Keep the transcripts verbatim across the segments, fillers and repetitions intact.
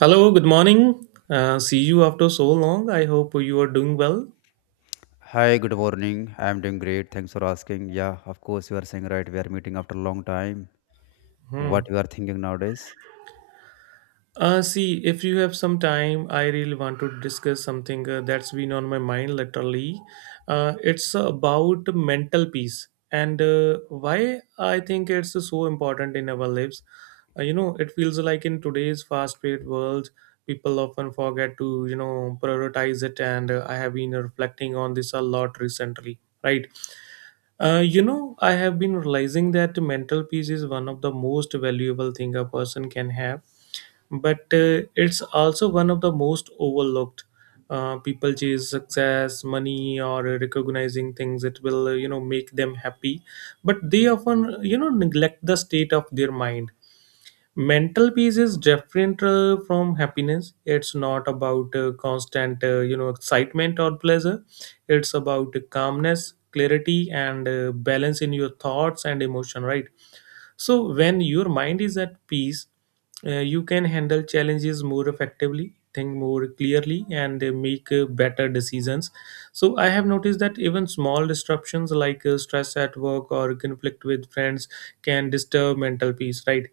Hello, good morning. Uh, see you after so long. I hope you are doing well. Hi, good morning. I'm doing great. Thanks for asking. Yeah, of course, you are saying right. We are meeting after a long time. What Hmm. you are thinking nowadays? Uh, see, if you have some time, I really want to discuss something uh, that's been on my mind literally. Uh, it's about mental peace and uh, why I think it's so important in our lives. Uh, you know, it feels like in today's fast-paced world, people often forget to, you know, prioritize it. And uh, I have been reflecting on this a lot recently, right? Uh, you know, I have been realizing that mental peace is one of the most valuable thing a person can have, but uh, it's also one of the most overlooked. Uh, people chase success, money, or recognizing things that will, uh, you know, make them happy, but they often, you know, neglect the state of their mind. Mental peace is different uh, from happiness. It's not about uh, constant uh, you know excitement or pleasure. It's about calmness, clarity, and uh, balance in your thoughts and emotion, right? So when your mind is at peace, uh, you can handle challenges more effectively, think more clearly, and uh, make uh, better decisions. So I have noticed that even small disruptions like uh, stress at work or conflict with friends can disturb mental peace, right?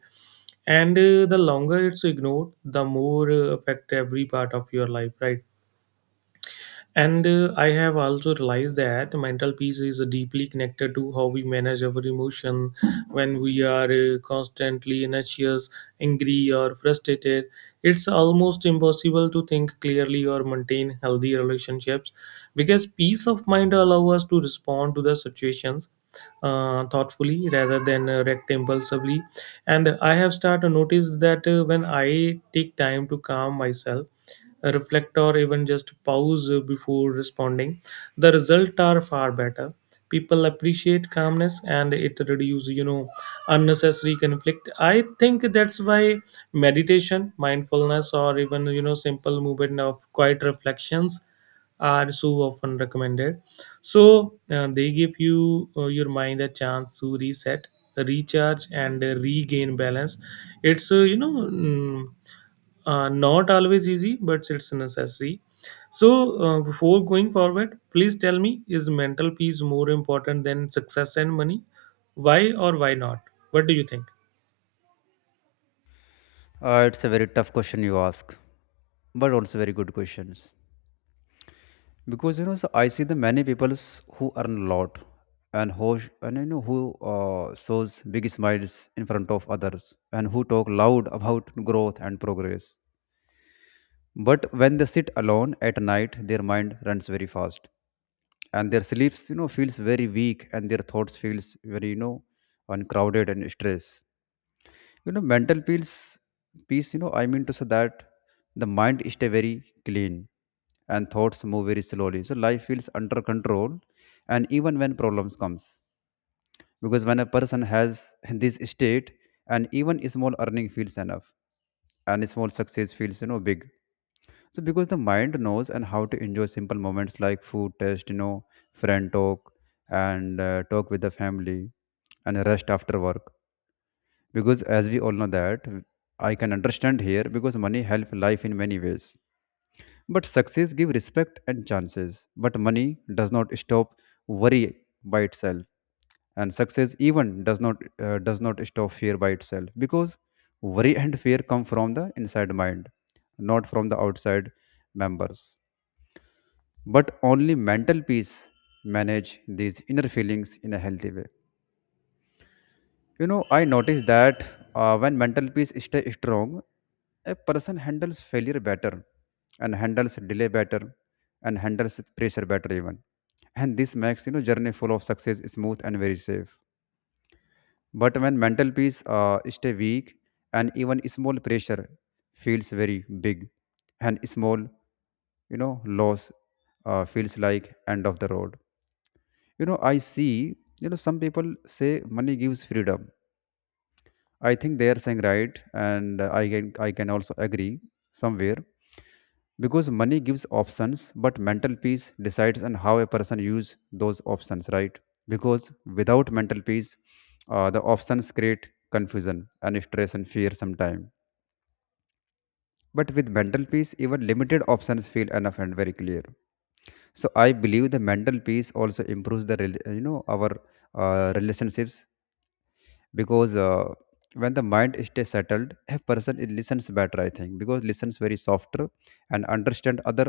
And uh, the longer it's ignored, the more uh, affect every part of your life, right? And uh, I have also realized that mental peace is deeply connected to how we manage our emotion. When we are uh, constantly anxious, angry, or frustrated, it's almost impossible to think clearly or maintain healthy relationships, because peace of mind allows us to respond to the situations uh, thoughtfully rather than uh, react impulsively. And I have started to notice that uh, when I take time to calm myself, reflect, or even just pause before responding, the results are far better. People appreciate calmness and it reduces, you know unnecessary conflict. I think that's why meditation, mindfulness, or even you know simple movement of quiet reflections are so often recommended. So uh, they give you uh, your mind a chance to reset, recharge, and uh, regain balance. It's uh, you know mm, uh, not always easy, but it's necessary. So uh, before going forward, please tell me: is mental peace more important than success and money? Why or why not? What do you think? Uh, it's a very tough question you ask, but also very good questions. Because you know, so I see the many peoples who earn a lot and who sh- and you know who uh, shows big smiles in front of others and who talk loud about growth and progress. But when they sit alone at night, their mind runs very fast and their sleeps you know feels very weak and their thoughts feels very you know uncrowded and stressed, you know, mental peace peace, you know, I mean to say that the mind stay very clean and thoughts move very slowly, so life feels under control and even when problems comes, because when a person has this state and even small earning feels enough and small success feels you know big. So because the mind knows and how to enjoy simple moments like food taste, you know, friend talk and uh, talk with the family and rest after work. Because as we all know that I can understand here because money help life in many ways. But success give respect and chances. But money does not stop worry by itself and success even does not uh, does not stop fear by itself because worry and fear come from the inside mind, not from the outside members, but only mental peace manage these inner feelings in a healthy way. You know, I noticed that uh, when mental peace stay strong, a person handles failure better and handles delay better and handles pressure better even, and this makes you know journey full of success smooth and very safe. But when mental peace uh, stay weak, and even small pressure feels very big and small, you know, loss uh, feels like end of the road. You know, I see you know some people say money gives freedom. I think they are saying right, and uh, I can i can also agree somewhere, because money gives options but mental peace decides on how a person use those options, right? Because without mental peace, uh, the options create confusion and stress and fear sometimes. But with mental peace even limited options feel enough and very clear. So I believe the mental peace also improves the rel- you know our uh, relationships, because uh, when the mind stays settled, a person it listens better, I think, because listens very softer and understand other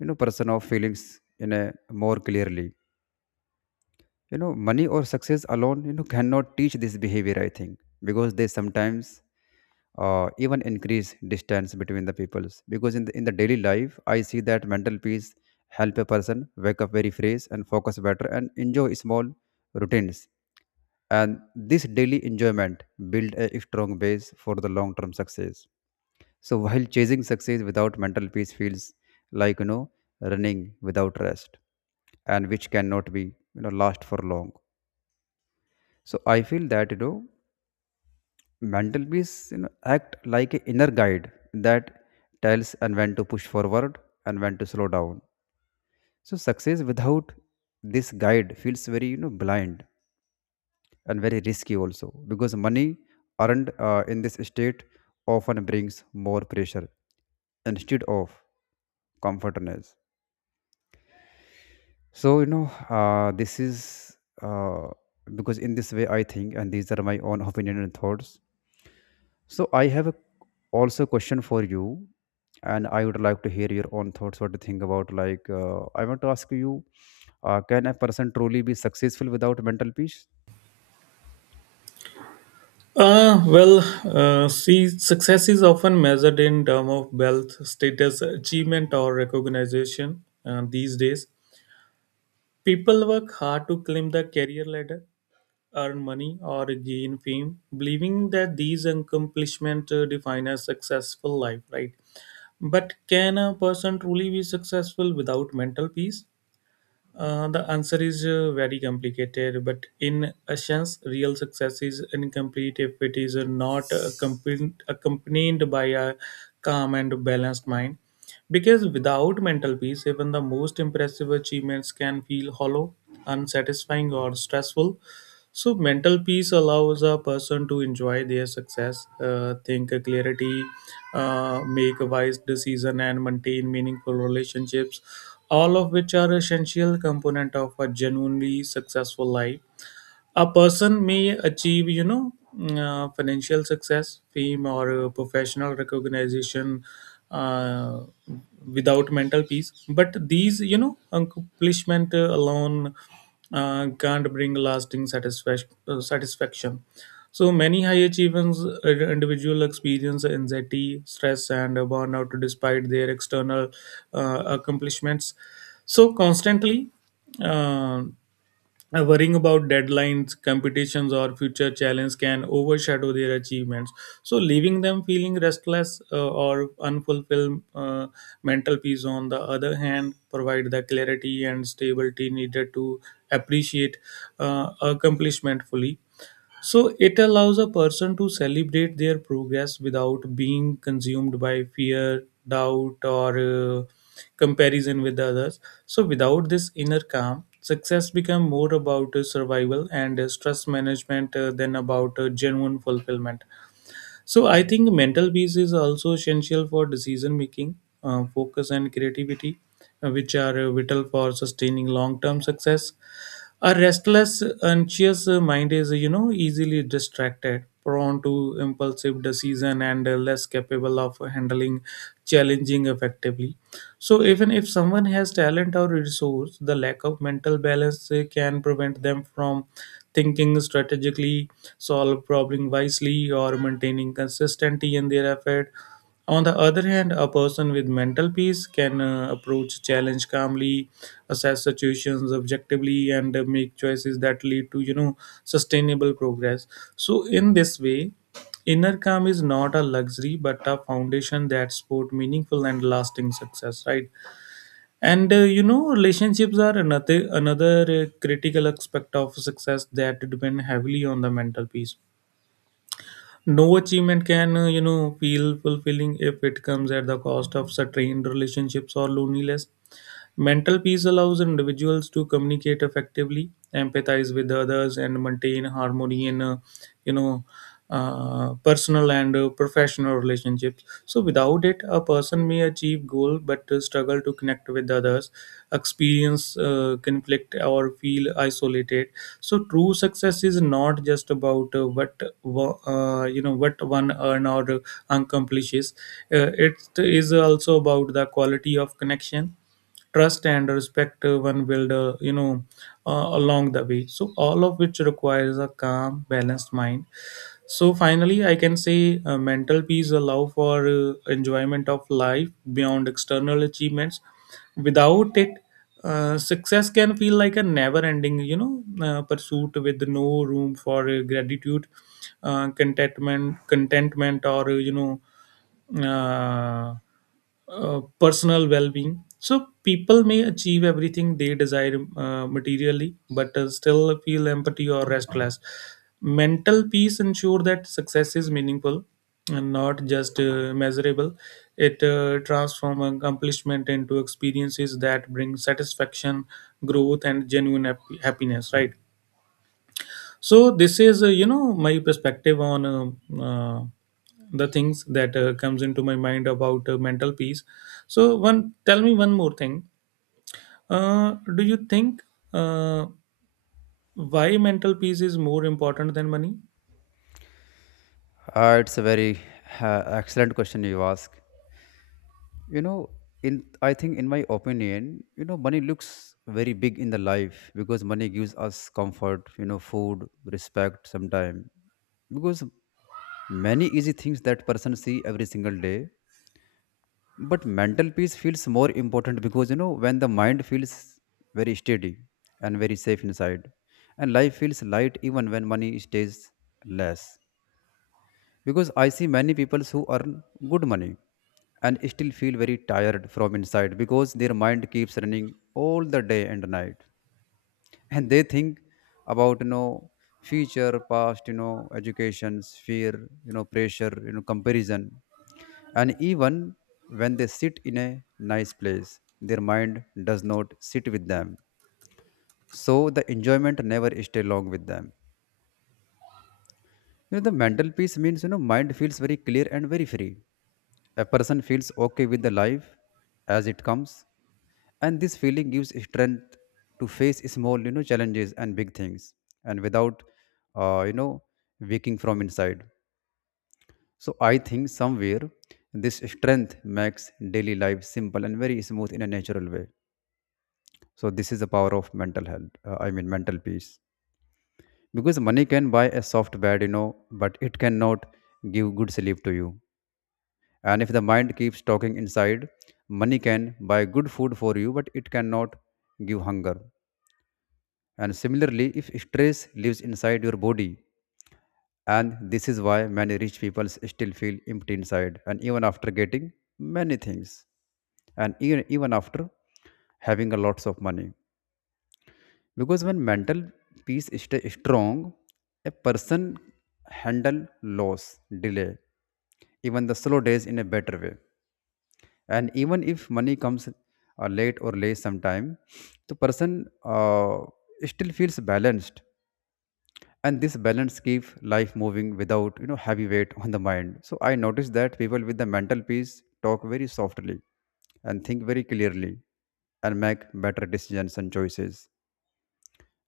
you know person of feelings in a more clearly. You know, money or success alone you know cannot teach this behavior, I think, because they sometimes uh, even increase distance between the peoples, because in the, in the daily life I see that mental peace help a person wake up very fresh and focus better and enjoy small routines, and this daily enjoyment build a strong base for the long term success. So while chasing success without mental peace feels like you know running without rest, and which cannot be you know last for long. So I feel that you know mental peace you know act like an inner guide that tells and when to push forward and when to slow down. So success without this guide feels very you know blind and very risky also, because money earned uh, in this state often brings more pressure instead of comfortness. So you know uh, this is uh, because in this way I think, and these are my own opinion and thoughts. So I have a, also question for you, and I would like to hear your own thoughts what to think about, like uh, I want to ask you, uh, can a person truly be successful without mental peace? Uh, well, uh, see, success is often measured in terms of wealth, status, achievement, or recognition uh, these days. People work hard to climb the career ladder, earn money, or gain fame, believing that these accomplishments uh, define a successful life, right? But can a person truly be successful without mental peace? Uh, the answer is uh, very complicated, but in a sense, real success is incomplete if it is uh, not accompanied, accompanied by a calm and balanced mind. Because without mental peace, even the most impressive achievements can feel hollow, unsatisfying, or stressful. So, mental peace allows a person to enjoy their success, uh, think clarity, uh, make a wise decision, and maintain meaningful relationships, all of which are essential component of a genuinely successful life. A person may achieve you know uh, financial success, fame, or uh, professional recognition uh, without mental peace, but these you know accomplishment uh, alone uh, can't bring lasting satisfaction uh, satisfaction So many high achievers, uh, individual experience anxiety, stress, and burnout despite their external uh, accomplishments. So constantly uh, uh, worrying about deadlines, competitions, or future challenges can overshadow their achievements, so leaving them feeling restless uh, or unfulfilled. Uh, mental peace, on the other hand, provide the clarity and stability needed to appreciate uh, accomplishment fully. So it allows a person to celebrate their progress without being consumed by fear, doubt, or uh, comparison with others. So without this inner calm, success become more about uh, survival and uh, stress management uh, than about uh, genuine fulfillment. So I think mental peace is also essential for decision making, uh, focus, and creativity, uh, which are uh, vital for sustaining long-term success. A restless, anxious uh, mind is, you know, easily distracted, prone to impulsive decision, and uh, less capable of handling challenging effectively. So even if someone has talent or resource, the lack of mental balance uh, can prevent them from thinking strategically, solve problem wisely, or maintaining consistency in their effort. On the other hand, a person with mental peace can uh, approach challenge calmly, assess situations objectively, and uh, make choices that lead to you know sustainable progress. So in this way, inner calm is not a luxury but a foundation that support meaningful and lasting success. Right. And uh, you know, relationships are another another uh, critical aspect of success that depend heavily on the mental peace. No achievement can uh, you know feel fulfilling if it comes at the cost of strained relationships or loneliness. Mental peace allows individuals to communicate effectively, empathize with others, and maintain harmony in uh, you know uh, personal and uh, professional relationships. So without it, a person may achieve goal but uh, struggle to connect with others, experience uh, conflict, or feel isolated. So true success is not just about uh, what wo- uh, you know what one earn or accomplishes. Uh, it is also about the quality of connection, trust, and respect uh, one build uh, you know uh, along the way, so all of which requires a calm, balanced mind. So finally, I can say uh, mental peace allow for uh, enjoyment of life beyond external achievements. Without it, uh, success can feel like a never-ending, you know, uh, pursuit with no room for uh, gratitude, uh, contentment, contentment, or uh, you know, uh, uh, personal well-being. So people may achieve everything they desire uh, materially but uh, still feel empty or restless. Mental peace ensure that success is meaningful and not just uh, measurable. It uh, transforms accomplishment into experiences that bring satisfaction, growth, and genuine hap- happiness, right? So this is uh, you know my perspective on uh, uh, the things that uh, comes into my mind about uh, mental peace. So one tell me one more thing, uh, do you think, uh, why mental peace is more important than money? Uh, it's a very uh, excellent question you ask. You know, in I think in my opinion you know money looks very big in the life, because money gives us comfort, you know, food, respect sometime, because many easy things that person see every single day. But mental peace feels more important because you know when the mind feels very steady and very safe inside, and life feels light even when money stays less. Because I see many people who earn good money and still feel very tired from inside, because their mind keeps running all the day and night and they think about you know future, past, you know, educations, fear, you know, pressure, you know, comparison. And even when they sit in a nice place, their mind does not sit with them, so the enjoyment never stay long with them. You know, the mental peace means, you know, mind feels very clear and very free. A person feels okay with the life as it comes. And this feeling gives strength to face small, you know, challenges and big things and without, uh, you know, waking from inside. So I think somewhere this strength makes daily life simple and very smooth in a natural way. So this is the power of mental health, uh, I mean, mental peace. Because money can buy a soft bed, you know, but it cannot give good sleep to you. And if the mind keeps talking inside, money can buy good food for you, but it cannot give hunger. And similarly, if stress lives inside your body, and this is why many rich people still feel empty inside, and even after getting many things, and even, even after having a lots of money. Because when mental peace is strong, a person handle loss, delay, even the slow days in a better way, and even if money comes uh, late or less sometime, the person uh, still feels balanced, and this balance keeps life moving without you know heavy weight on the mind. So I noticed that people with the mental peace talk very softly and think very clearly and make better decisions and choices,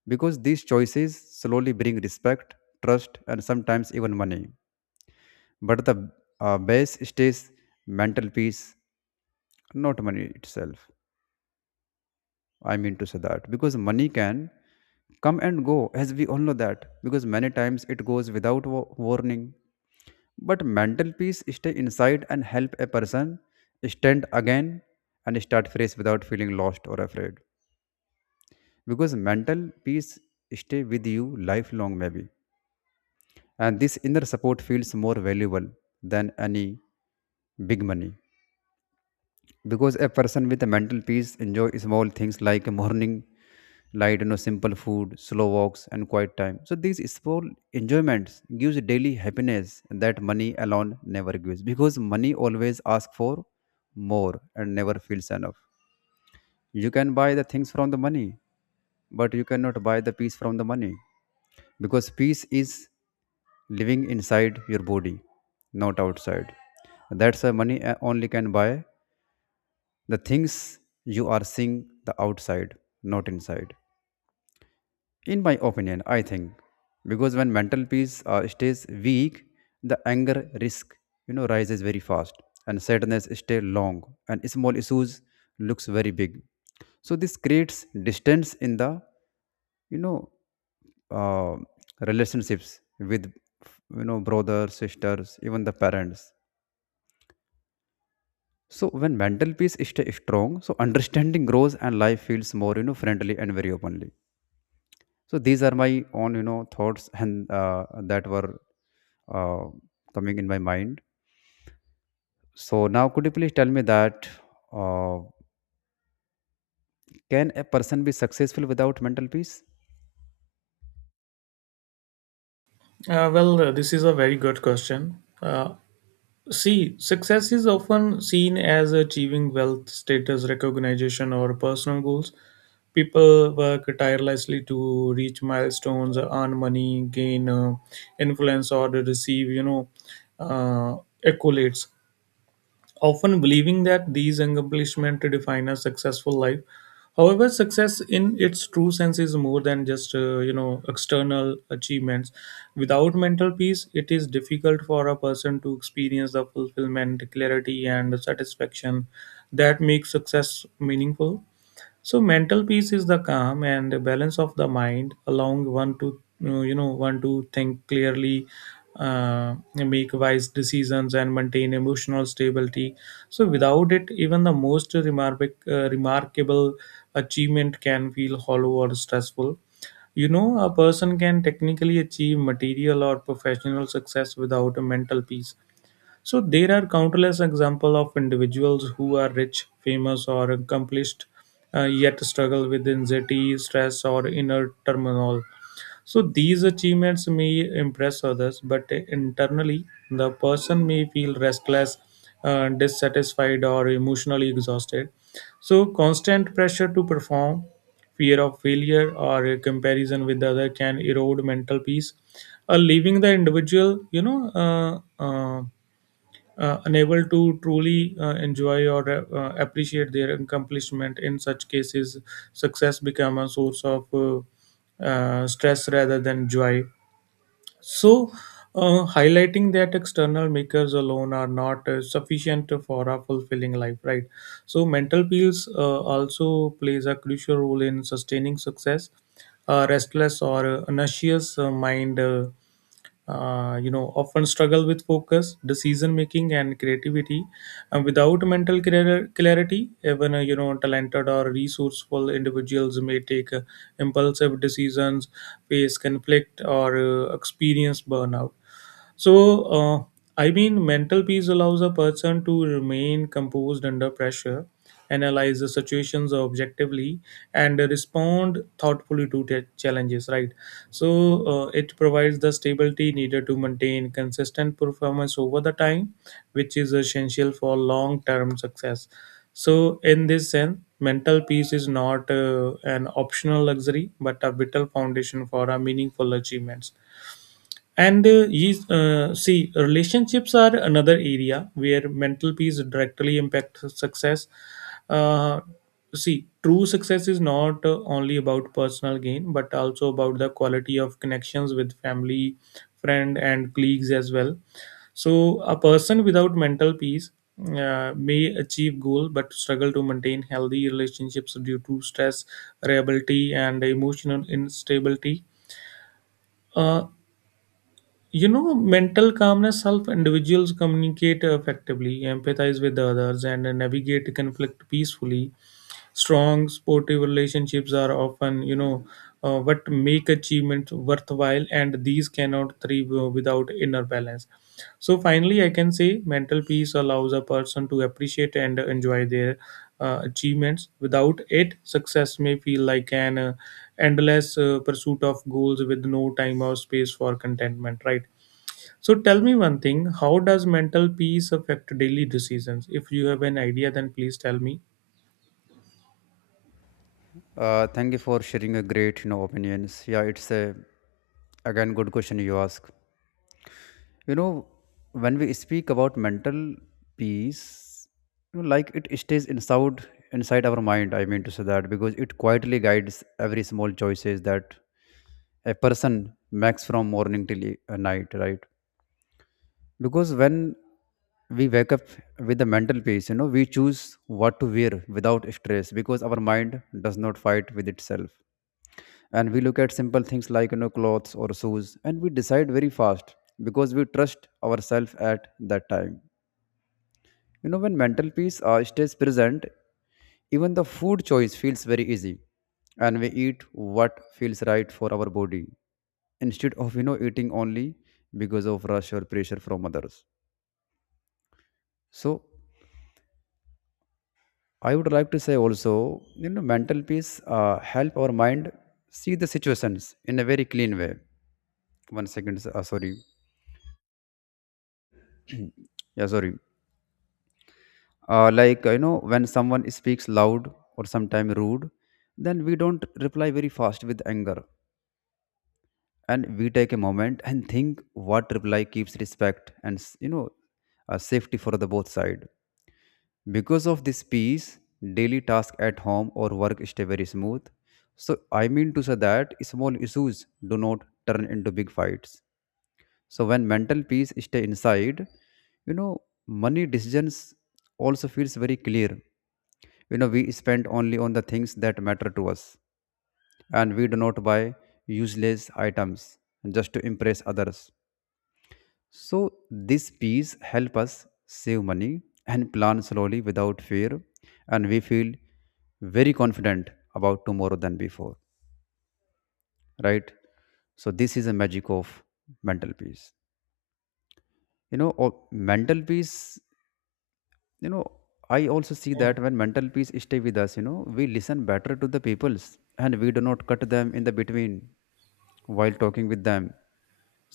because these choices slowly bring respect, trust and sometimes even money, but the uh, base stays mental peace, not money itself. I mean to say that because money can come and go, as we all know that, because many times it goes without wa- warning. But mental peace stay inside and help a person stand again and start fresh without feeling lost or afraid. Because mental peace stay with you lifelong maybe, and this inner support feels more valuable than any big money. Because a person with a mental peace enjoy small things like a morning light, you know, simple food, slow walks and quiet time, so these small enjoyments gives daily happiness that money alone never gives, because money always asks for more and never feels enough. You can buy the things from the money, but you cannot buy the peace from the money, because peace is living inside your body, not outside. That's why money uh, only can buy the things you are seeing the outside, not inside. In my opinion, I think because when mental peace uh, stays weak, the anger risk you know rises very fast, and sadness stay long, and small issues looks very big. So this creates distance in the you know uh, relationships with you know brothers, sisters, even the parents. So when mental peace stay strong, so understanding grows and life feels more you know friendly and very openly. So these are my own you know thoughts and uh, that were uh, coming in my mind. So now could you please tell me that uh, can a person be successful without mental peace? uh, well uh, this is a very good question. Uh, see, success is often seen as achieving wealth, status, recognition, or personal goals. People work tirelessly to reach milestones, earn money, gain uh, influence, or to receive you know uh, accolades, often believing that these accomplishments define a successful life. However, success in its true sense is more than just uh, you know external achievements. Without mental peace, it is difficult for a person to experience the fulfillment, clarity, and satisfaction that makes success meaningful. So mental peace is the calm and the balance of the mind, allowing one to uh, you know one to think clearly, uh, make wise decisions, and maintain emotional stability. So without it, even the most remarkable uh, remarkable achievement can feel hollow or stressful. You know, a person can technically achieve material or professional success without a mental peace. So there are countless examples of individuals who are rich, famous, or accomplished, uh, yet struggle with anxiety, stress, or inner turmoil. So these achievements may impress others, but internally, the person may feel restless, uh, dissatisfied, or emotionally exhausted. So constant pressure to perform, fear of failure, or a comparison with other can erode mental peace, uh, leaving the individual, you know. Uh, uh, uh, unable to truly uh, enjoy or uh, uh, appreciate their accomplishment. In such cases, success become a source of uh, uh, stress rather than joy, so uh, highlighting that external makers alone are not uh, sufficient for a fulfilling life, right? So mental peace uh, also plays a crucial role in sustaining success. A restless or uh, anxious uh, mind uh, uh, you know often struggle with focus, decision making, and creativity, and without mental clar- clarity, even uh, you know talented or resourceful individuals may take uh, impulsive decisions, face conflict, or uh, experience burnout. So, uh, I mean, mental peace allows a person to remain composed under pressure, analyze the situations objectively, and respond thoughtfully to the challenges, right? So, uh, it provides the stability needed to maintain consistent performance over the time, which is essential for long term success. So, in this sense, mental peace is not uh, an optional luxury but a vital foundation for our meaningful achievements. And uh, yes, uh, see, relationships are another area where mental peace directly impacts success. Uh, See, true success is not uh, only about personal gain, but also about the quality of connections with family, friend, and colleagues as well. So, a person without mental peace uh, may achieve goal but struggle to maintain healthy relationships due to stress, reliability, and emotional instability. Uh, you know, mental calmness helps individuals communicate effectively, empathize with others, and navigate conflict peacefully. Strong, supportive relationships are often, you know, uh, what make achievement worthwhile, and these cannot thrive without inner balance. So, finally, I can say mental peace allows a person to appreciate and enjoy their uh, achievements. Without it, success may feel like an uh, endless uh, pursuit of goals with no time or space for contentment, right? So tell me one thing, how does mental peace affect daily decisions? If you have an idea, then please tell me. Uh, thank you for sharing a great you know opinions. Yeah, it's a again good question you ask. you know when we speak about mental peace, you know, like it stays inside inside our mind. I mean to say that Because it quietly guides every small choices that a person makes from morning till e- uh, night, right? Because when we wake up with the mental peace, you know we choose what to wear without stress, because our mind does not fight with itself. And we look at simple things like, you know clothes or shoes, and we decide very fast because we trust ourselves at that time. You know when mental peace uh, stays present, even the food choice feels very easy, and we eat what feels right for our body, instead of you know eating only because of rush or pressure from others. So I would like to say also, you know mental peace uh, help our mind see the situations in a very clean way. One second, s- uh, sorry. Yeah, sorry. Uh, like, you know when someone speaks loud or sometimes rude, then we don't reply very fast with anger, and we take a moment and think what reply keeps respect and s- you know uh, safety for the both side. Because of this peace, daily task at home or work stay very smooth. So I mean to say that small issues do not turn into big fights. So when mental peace stay inside, you know money decisions also feels very clear. You know we spend only on the things that matter to us, and we do not buy useless items just to impress others. So this piece help us save money and plan slowly without fear, and we feel very confident about tomorrow than before, right? So this is a magic of mental peace, you know or mental peace. you know I also see Mm, that when mental peace stay with us, you know we listen better to the peoples, and we do not cut them in the between while talking with them.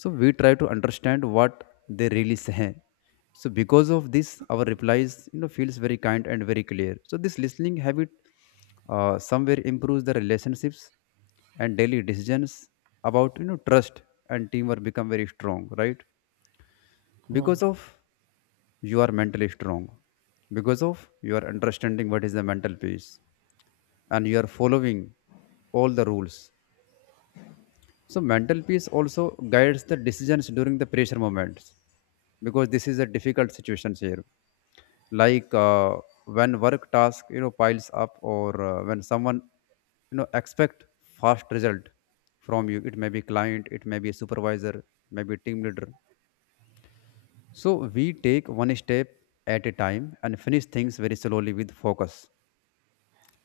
So we try to understand what they really say. So because of this our replies, you know feels very kind and very clear. So this listening habit uh, somewhere improves the relationships, and daily decisions about, you know trust and teamwork become very strong, right? mm, Because of you are mentally strong, because of you are understanding what is the mental peace, and you are following all the rules. So mental peace also guides the decisions during the pressure moments, because this is a difficult situation here. Like, uh, when work task, you know piles up, or uh, when someone, you know expect fast result from you, it may be client, it may be supervisor, maybe team leader. So we take one step at a time and finish things very slowly with focus.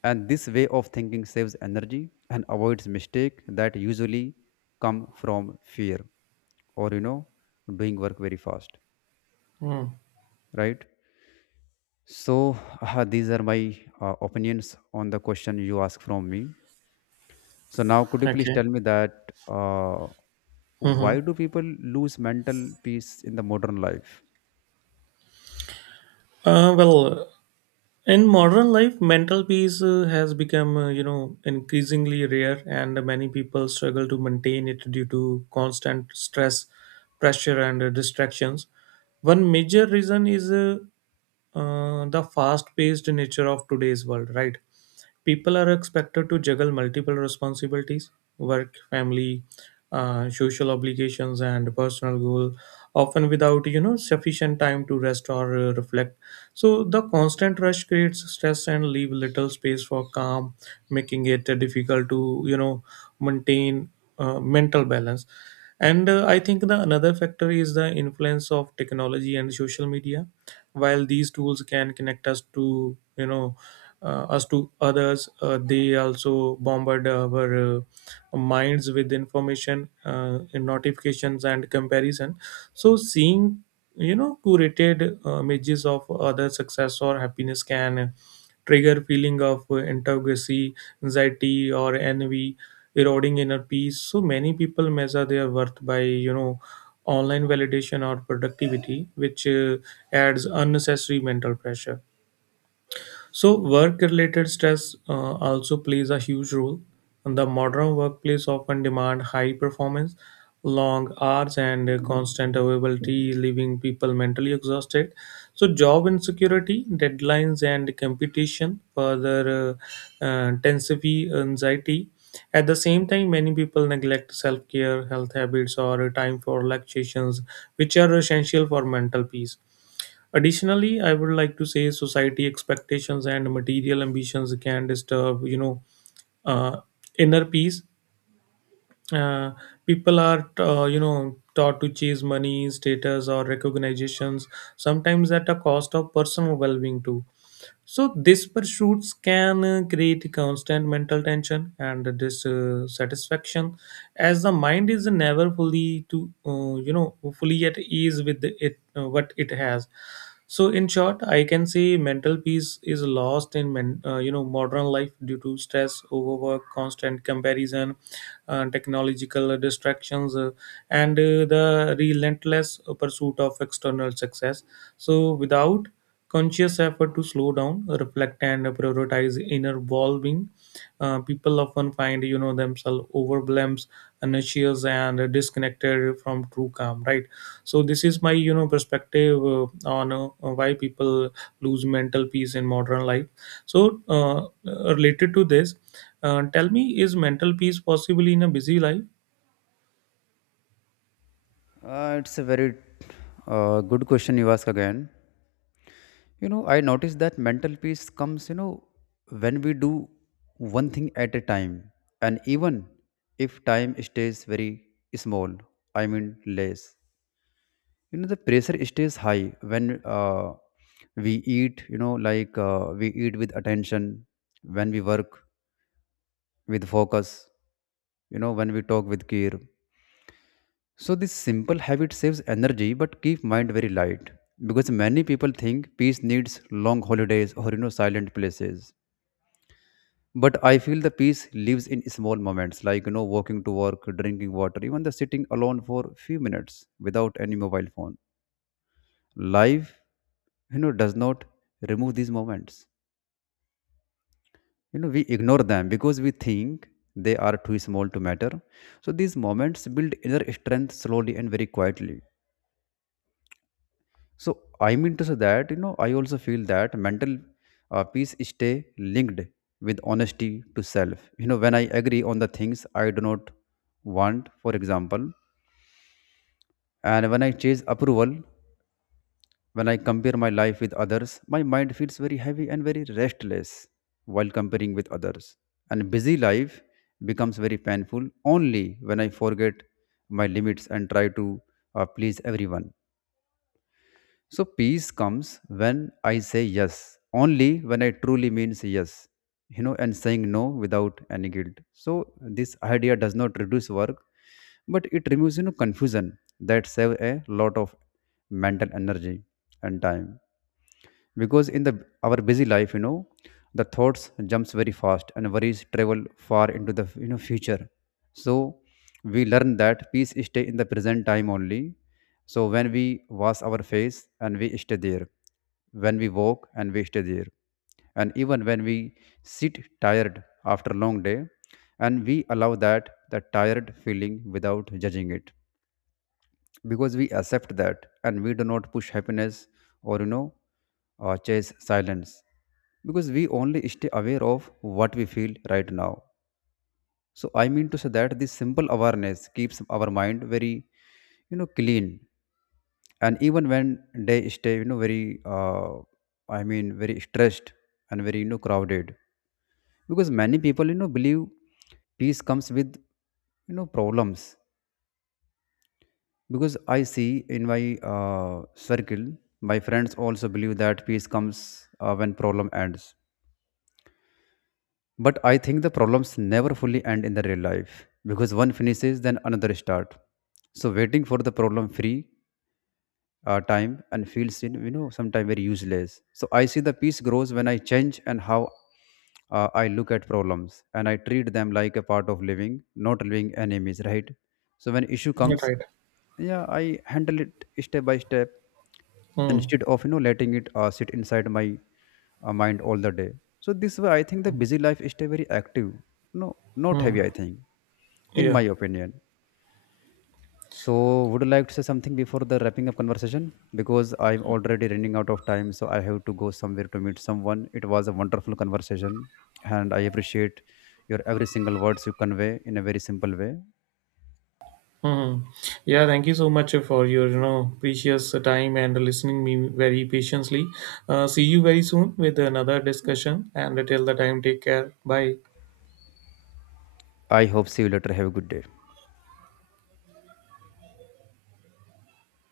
And this way of thinking saves energy and avoids mistake that usually come from fear, or, you know doing work very fast, mm. right? So these are my uh, opinions on the question you asked from me. So now could you please Okay. tell me that uh, hmm why do people lose mental peace in the modern life? Uh, well, in modern life, mental peace uh, has become, uh, you know, increasingly rare, and many people struggle to maintain it due to constant stress, pressure, and uh, distractions. One major reason is uh, uh, the fast-paced nature of today's world, right? People are expected to juggle multiple responsibilities work, family, uh, social obligations, and personal goal, often without you know sufficient time to rest or uh, reflect. So the constant rush creates stress and leave little space for calm, making it uh, difficult to you know maintain uh, mental balance. And uh, I think the another factor is the influence of technology and social media while these tools can connect us to you know uh, us to others uh, they also bombard our uh, minds with information uh, and notifications and comparison so seeing you know curated uh, images of other success or happiness can trigger feeling of uh, inadequacy, anxiety, or envy, eroding inner peace. So many people measure their worth by you know online validation or productivity, which uh, adds unnecessary mental pressure. So, work related stress uh, also plays a huge role. And the modern workplace often demand high performance, long hours, and uh, constant availability, leaving people mentally exhausted. So, job insecurity, deadlines, and competition further uh, uh, intensify anxiety. At the same time, many people neglect self care, health habits, or time for relaxations, which are essential for mental peace. Additionally, I would like to say society expectations and material ambitions can disturb, you know, uh, inner peace. Uh, People are, uh, you know, taught to chase money, status, or recognitions, sometimes at a cost of personal well-being too. So these pursuits can uh, create constant mental tension and dissatisfaction, as the mind is never fully to uh, you know fully at ease with it uh, what it has. So in short, I can say mental peace is lost in men, uh, you know modern life due to stress, overwork, constant comparison, uh, technological distractions, uh, and uh, the relentless pursuit of external success. So without conscious effort to slow down reflect and prioritize inner well-being, uh, people often find you know themselves overwhelmed, anxious, and disconnected from true calm, right? So this is my you know perspective uh, on uh, why people lose mental peace in modern life. So uh, uh, related to this, uh, tell me, is mental peace possible in a busy life? Uh, it's a very uh, good question you ask again. You know, I noticed that mental peace comes, you know, when we do one thing at a time. And even if time stays very small, I mean less, you know, the pressure stays high when, uh, we eat, you know, like uh, we eat with attention, when we work with focus, you know, when we talk with care. So this simple habit saves energy but keep mind very light. Because many people think peace needs long holidays or, you know silent places, but I feel the peace lives in small moments, like, you know walking to work, drinking water, even the sitting alone for few minutes without any mobile phone. Life, you know does not remove these moments. You know we ignore them because we think they are too small to matter. So these moments build inner strength slowly and very quietly. So I mean to say that, you know I also feel that mental uh, peace stay linked with honesty to self. You know, when I agree on the things I do not want, for example, and when I chase approval, when I compare my life with others, my mind feels very heavy and very restless while comparing with others. And busy life becomes very painful only when I forget my limits and try to uh, please everyone. So peace comes when I say yes, only when I truly means yes, you know, and saying no without any guilt. So this idea does not reduce work, but it removes, you know confusion, that save a lot of mental energy and time. Because in the our busy life, you know the thoughts jumps very fast and worries travel far into the, you know future. So we learn that peace stay in the present time only. So when we wash our face and we stay there, when we walk and we stay there, and even when we sit tired after long day, and we allow that the tired feeling without judging it, because we accept that and we do not push happiness, or, you know uh, chase silence, because we only stay aware of what we feel right now. So I mean to say that this simple awareness keeps our mind very, you know clean, and even when they stay, you know very uh, i mean very stressed and very, you know crowded. Because many people, you know believe peace comes with, you know problems. Because I see in my uh, circle, my friends also believe that peace comes uh, when problem ends. But I think the problems never fully end in the real life, because one finishes then another start. So waiting for the problem free uh, time and feels in, you know sometimes very useless. So I see the peace grows when I change and how uh, I look at problems, and I treat them like a part of living, not living enemies, right? So when issue comes, Right. yeah, I handle it step by step, Hmm. instead of, you know letting it uh, sit inside my uh, mind all the day. So this way I think the busy life stay very active, no, not heavy, I Hmm. think, in Yeah. my opinion. So, would you like to say something before the wrapping up conversation? Because I'm already running out of time, so I have to go somewhere to meet someone. It was a wonderful conversation, and I appreciate your every single words you convey in a very simple way. hmm Yeah, thank you so much for your you know precious time and listening me very patiently. Uh, see you very soon with another discussion. And till the time, take care. Bye. I hope see you later. Have a good day.